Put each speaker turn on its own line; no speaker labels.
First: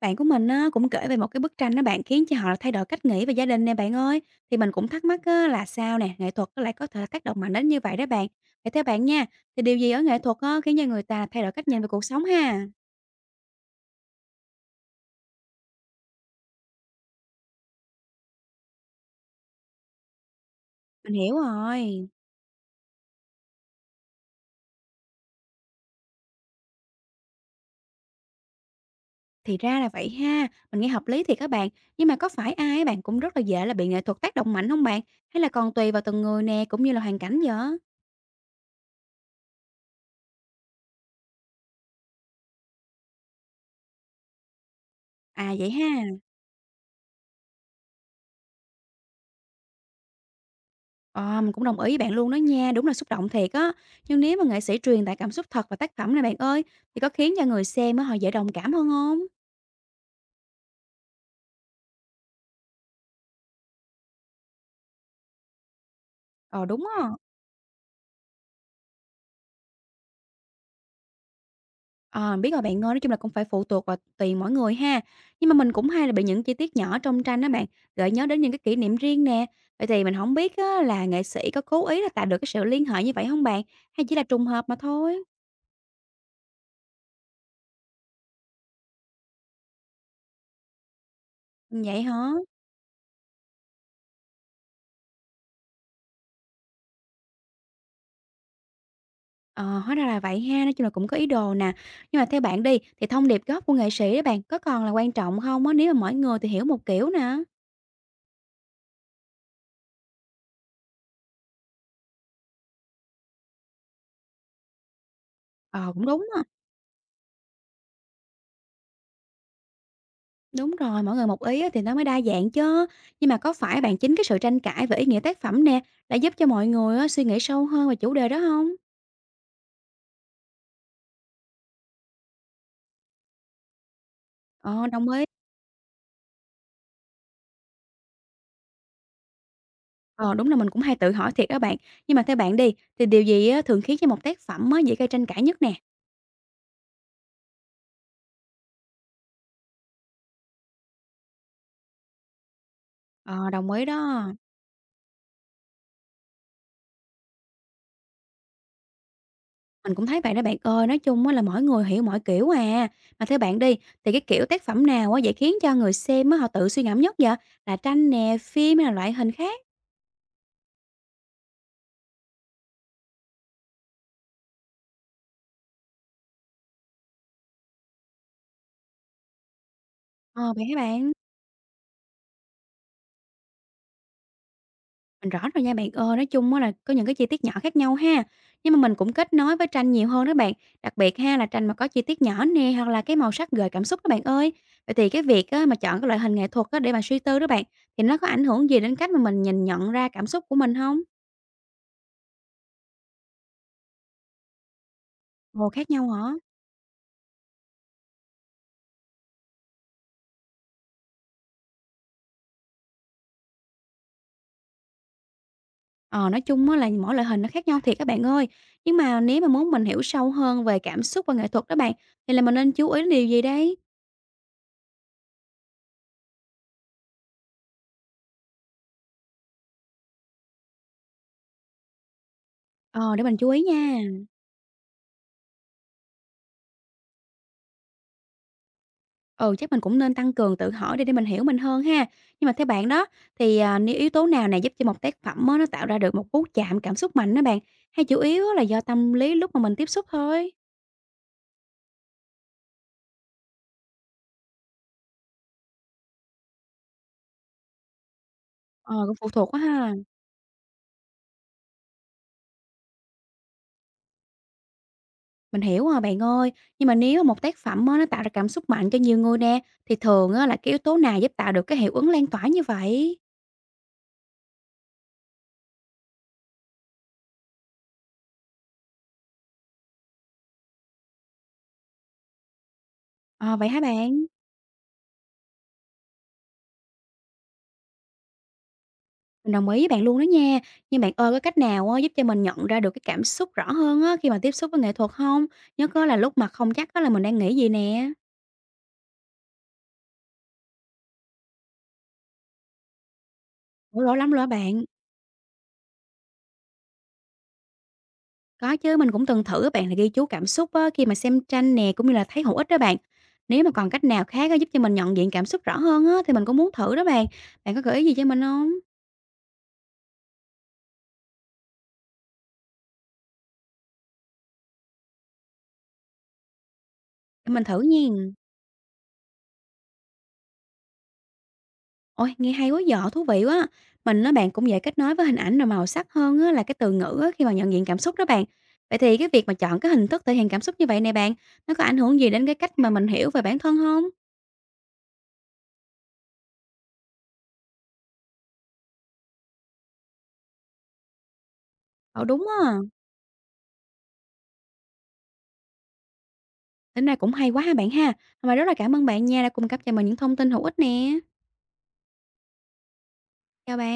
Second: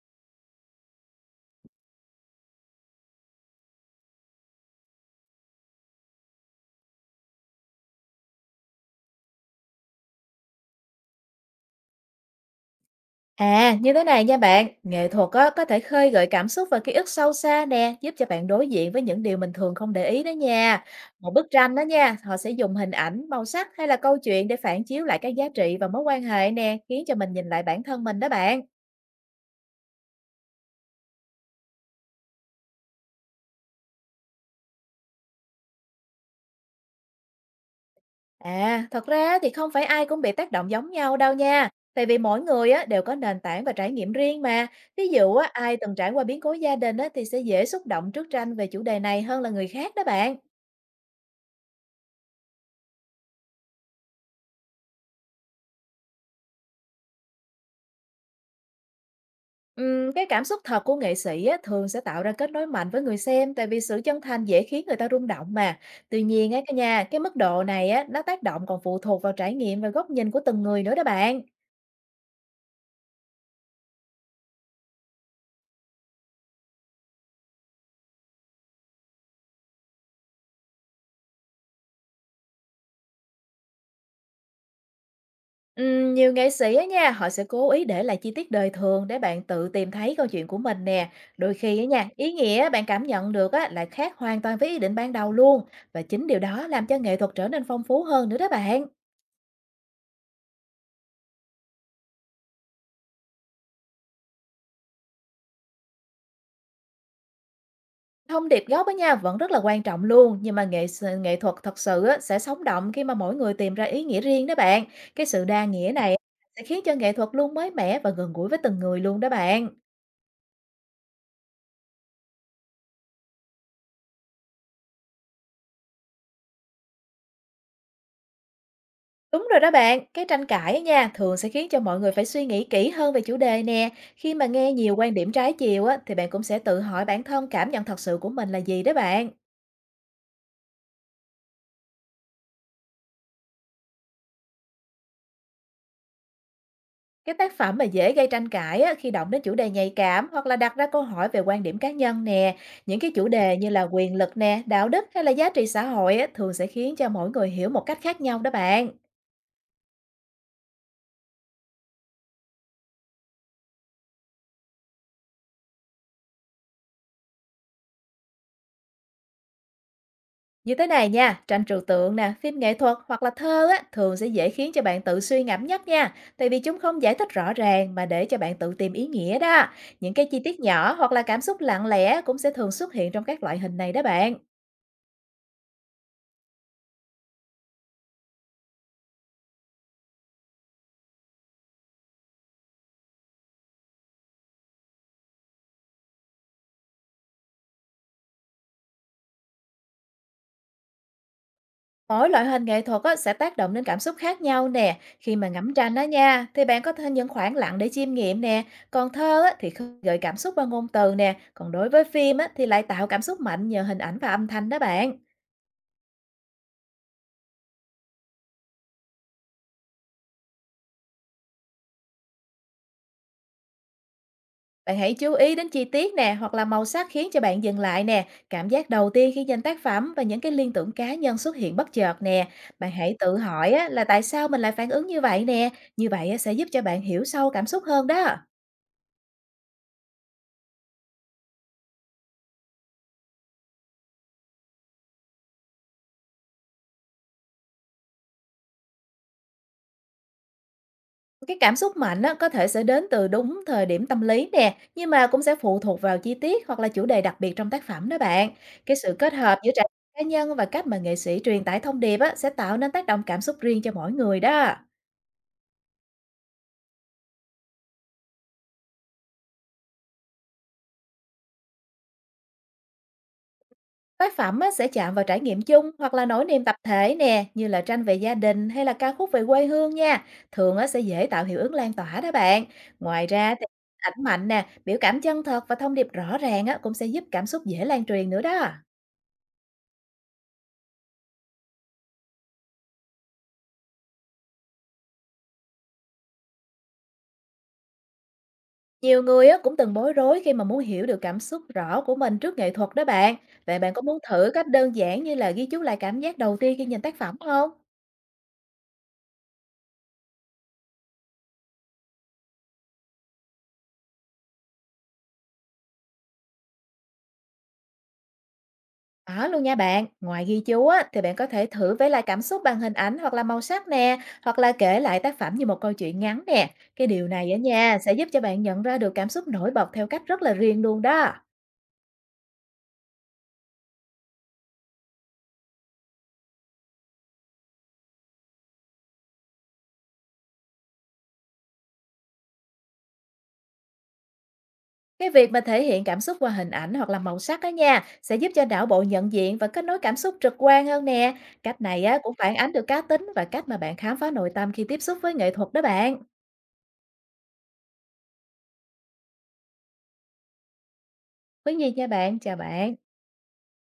Bạn của mình á, cũng kể về một cái bức tranh đó bạn khiến cho họ thay đổi cách nghĩ về gia đình nè bạn ơi. Thì mình cũng thắc mắc á, là sao nè, nghệ thuật lại có thể tác động mạnh đến như vậy đó bạn. Vậy theo bạn nha, thì điều gì ở nghệ thuật á, khiến cho người ta thay đổi cách nhìn về cuộc sống ha?
À, như thế này nha bạn, nghệ thuật á, có thể khơi gợi cảm xúc và ký ức sâu xa nè, giúp cho bạn đối diện với những điều mình thường không để ý đó nha.
Mình
Một
hiểu
bức tranh đó
rồi.
nha, họ sẽ dùng hình ảnh, màu sắc hay là câu chuyện để phản chiếu lại các giá trị và mối quan hệ nè, khiến cho mình nhìn lại bản thân mình đó bạn.
Thì ra là vậy ha, mình nghe hợp lý thì các bạn. Nhưng mà có phải ai á bạn cũng rất là dễ là bị nghệ thuật tác động mạnh không bạn? Hay là còn tùy vào từng người nè, cũng như là hoàn cảnh vậy?
À, thật ra thì không phải ai cũng bị tác động giống nhau đâu nha. Tại vì mỗi người á, đều có nền tảng và trải nghiệm riêng mà. Ví dụ á,
À vậy
ai từng
ha.
trải qua biến cố gia đình á, thì sẽ dễ xúc động trước tranh về chủ đề này hơn là người khác đó bạn.
Ờ, mình cũng đồng ý với bạn luôn đó nha, đúng là xúc động thiệt á. Nhưng nếu mà nghệ sĩ truyền tải cảm xúc thật vào tác phẩm này bạn ơi, thì có khiến cho người xem á, họ dễ đồng cảm hơn không?
Cái cảm xúc thật của nghệ sĩ á, thường sẽ tạo ra kết nối mạnh với người xem, tại vì sự chân thành dễ khiến người ta rung động mà. Tuy nhiên á,
Ờ, đúng á.
cái mức độ này á, nó tác động còn phụ thuộc vào trải nghiệm và góc nhìn của từng người nữa đó bạn.
Ờ, biết rồi bạn ơi, nói chung là cũng phải phụ thuộc vào tùy mỗi người ha. Nhưng mà mình cũng hay là bị những chi tiết nhỏ trong tranh đó bạn, gợi nhớ đến những cái kỷ niệm riêng nè. Vậy thì mình không biết á, là nghệ sĩ có cố ý là tạo được cái sự liên hệ như vậy không bạn? Hay chỉ là trùng hợp mà thôi?
Nhiều nghệ sĩ á nha, họ sẽ cố ý để lại chi tiết đời thường để bạn tự tìm thấy câu chuyện của mình nè. Đôi khi á
Vậy
nha, ý
hả?
nghĩa bạn cảm nhận được á lại khác hoàn toàn với ý định ban đầu luôn, và chính điều đó làm cho nghệ thuật trở nên phong phú hơn nữa đó bạn.
Ờ, hóa ra là vậy ha, nói chung là cũng có ý đồ nè. Nhưng mà theo bạn đi, thì thông điệp gốc của nghệ sĩ đó bạn, có còn là quan trọng không á, nếu mà mỗi người thì hiểu một kiểu nè?
Thông điệp gốc á nha, vẫn rất là quan trọng luôn, nhưng mà nghệ thuật thật sự á, sẽ sống động khi mà mỗi người tìm ra ý nghĩa riêng đó bạn. Cái sự đa nghĩa
Ờ, cũng
này
đúng ha.
sẽ khiến cho nghệ thuật luôn mới mẻ và gần gũi với từng người luôn đó bạn.
Đúng rồi, mỗi người một ý á thì nó mới đa dạng chứ. Nhưng mà có phải bạn chính cái sự tranh cãi về ý nghĩa tác phẩm nè, đã giúp cho mọi người á suy nghĩ sâu hơn về chủ đề đó không?
Đúng rồi đó bạn, cái tranh cãi á nha, thường sẽ khiến cho mọi người phải suy nghĩ kỹ hơn về chủ đề nè. Khi mà nghe
Ờ,
nhiều
đồng
quan
ý.
điểm trái chiều á, thì bạn cũng sẽ tự hỏi bản thân cảm nhận thật sự của mình là gì đó bạn.
Ờ, đúng là mình cũng hay tự hỏi thiệt đó bạn. Nhưng mà theo bạn đi, thì điều gì á thường khiến cho một tác phẩm á dễ gây tranh cãi nhất nè?
Cái tác phẩm mà dễ gây tranh cãi á, khi động đến chủ đề nhạy cảm hoặc là đặt ra câu hỏi về quan điểm cá nhân nè, những cái chủ
Ờ,
đề như
đồng
là
ý
quyền
đó.
lực nè, đạo đức hay là giá trị xã hội á, thường sẽ khiến cho mỗi người hiểu một cách khác nhau đó bạn.
Mình cũng thấy vậy đó bạn ơi, nói chung á là mỗi người hiểu mỗi kiểu à. Mà theo bạn đi, thì cái kiểu tác phẩm nào á vậy khiến cho người xem á họ tự suy ngẫm nhất vậy? Là tranh nè, phim hay là loại hình khác?
Như thế này nha, tranh trừu tượng nè, phim nghệ thuật hoặc là thơ á, thường sẽ dễ khiến cho bạn tự suy ngẫm nhất nha, tại vì chúng không giải thích rõ ràng mà để cho bạn tự tìm ý nghĩa đó. Những cái chi
Ờ,
tiết
vậy hả
nhỏ hoặc
bạn?
là cảm xúc lặng lẽ cũng sẽ thường xuất hiện trong các loại hình này đó bạn.
Mình rõ rồi nha bạn ơi, nói chung á là có những cái chi tiết nhỏ khác nhau ha. Nhưng mà mình cũng kết nối với tranh nhiều hơn đó bạn. Đặc biệt ha là tranh mà có chi tiết nhỏ nè hoặc là cái màu sắc gợi cảm xúc đó bạn ơi. Vậy thì cái việc á, mà chọn cái loại hình nghệ thuật á, để mà suy tư đó bạn thì nó có ảnh hưởng gì đến cách mà mình nhìn nhận ra cảm xúc của mình không?
Mỗi loại hình nghệ thuật á, sẽ tác động đến cảm xúc khác nhau nè. Khi mà
Ồ
ngắm
khác
tranh đó
nhau hả?
nha, thì bạn có thêm những khoảng lặng để chiêm nghiệm nè. Còn thơ á, thì khơi gợi cảm xúc qua ngôn từ nè. Còn đối với phim á, thì lại tạo cảm xúc mạnh nhờ hình ảnh và âm thanh đó bạn.
Ờ, nói chung á là mỗi loại hình nó khác nhau thiệt các bạn ơi. Nhưng mà nếu mà muốn mình hiểu sâu hơn về cảm xúc và nghệ thuật đó bạn, thì là mình nên chú ý đến điều gì đấy?
Bạn hãy chú ý đến chi tiết nè, hoặc là màu sắc khiến cho bạn dừng lại nè. Cảm giác đầu tiên khi nhìn tác phẩm và những cái liên tưởng cá nhân xuất hiện bất chợt nè. Bạn hãy
Ờ, để
tự
mình chú ý
hỏi á,
nha.
là tại sao mình lại phản ứng như vậy nè. Như vậy á, sẽ giúp cho bạn hiểu sâu cảm xúc hơn đó.
Ừ, chắc mình cũng nên tăng cường tự hỏi để mình hiểu mình hơn ha. Nhưng mà theo bạn đó, thì à, nếu yếu tố nào này giúp cho một tác phẩm á, nó tạo ra được một cú chạm cảm xúc mạnh đó bạn, hay chủ yếu á là do tâm lý lúc mà mình tiếp xúc thôi?
Cái cảm xúc mạnh á, có thể sẽ đến từ đúng thời điểm tâm lý nè, nhưng mà cũng sẽ phụ thuộc vào chi tiết hoặc là chủ đề đặc biệt trong tác phẩm đó bạn. Cái
Ờ,
sự
cũng phụ
kết
thuộc
hợp
quá
giữa trải
ha.
nghiệm cá nhân và cách mà nghệ sĩ truyền tải thông điệp á, sẽ tạo nên tác động cảm xúc riêng cho mỗi người đó.
Mình hiểu rồi bạn ơi. Nhưng mà nếu mà một tác phẩm á, nó tạo ra cảm xúc mạnh cho nhiều người nè, thì thường á là cái yếu tố nào giúp tạo được cái hiệu ứng lan tỏa như vậy?
Tác phẩm á, sẽ chạm vào trải nghiệm chung hoặc là nỗi niềm tập thể nè, như là tranh về gia đình hay là ca khúc về quê hương nha. Thường á, sẽ dễ tạo hiệu ứng lan tỏa đó bạn. Ngoài ra
Ờ,
thì
vậy hả
ảnh
bạn?
mạnh nè, biểu cảm chân thật và thông điệp rõ ràng á, cũng sẽ giúp cảm xúc dễ lan truyền nữa đó.
Mình đồng ý với bạn luôn đó nha. Nhưng bạn ơi, có cách nào á, giúp cho mình nhận ra được cái cảm xúc rõ hơn á, khi mà tiếp xúc với nghệ thuật không? Nhất á là lúc mà không chắc á là mình đang nghĩ gì nè.
Nhiều người á cũng từng bối rối khi mà muốn hiểu được cảm xúc rõ của mình trước nghệ thuật đó bạn. Vậy bạn có
Ủa, rõ
muốn
lắm luôn á
thử cách
bạn.
đơn giản như là ghi chú lại cảm giác đầu tiên khi nhìn tác phẩm không?
Có chứ, mình cũng từng thử á bạn là ghi chú cảm xúc á, khi mà xem tranh nè, cũng như là thấy hữu ích đó bạn. Nếu mà còn cách nào khác á, giúp cho mình nhận diện cảm xúc rõ hơn á, thì mình cũng muốn thử đó bạn. Bạn có gợi ý gì cho mình không?
Có luôn nha bạn. Ngoài ghi chú á, thì bạn có thể thử vẽ lại cảm xúc bằng hình ảnh hoặc là màu sắc nè, hoặc là kể lại tác phẩm như một câu chuyện ngắn nè. Cái điều này
Để
á
mình thử
nha, sẽ giúp
nha.
cho bạn nhận ra được cảm xúc nổi bật theo cách rất là riêng luôn đó.
Ôi, nghe hay quá giời, thú vị quá! Mình á bạn cũng dễ kết nối với hình ảnh rồi màu sắc hơn á là cái từ ngữ á khi mà nhận diện cảm xúc đó bạn. Vậy thì cái việc mà chọn cái hình thức thể hiện cảm xúc như vậy nè bạn, nó có ảnh hưởng gì đến cái cách mà mình hiểu về bản thân không?
Cái việc mà thể hiện cảm xúc qua hình ảnh hoặc là màu sắc á nha, sẽ giúp cho não bộ nhận diện và kết nối cảm xúc trực quan hơn nè. Cách này á
Ờ,
cũng
đúng
phản ánh
á,
được cá tính và cách mà bạn khám phá nội tâm khi tiếp xúc với nghệ thuật đó bạn.
tính ra cũng hay quá ha bạn ha. Mà rất là cảm ơn bạn nha đã cung cấp cho mình những thông tin hữu ích nè.
Quý gì nha bạn, chào bạn.
Chào bạn.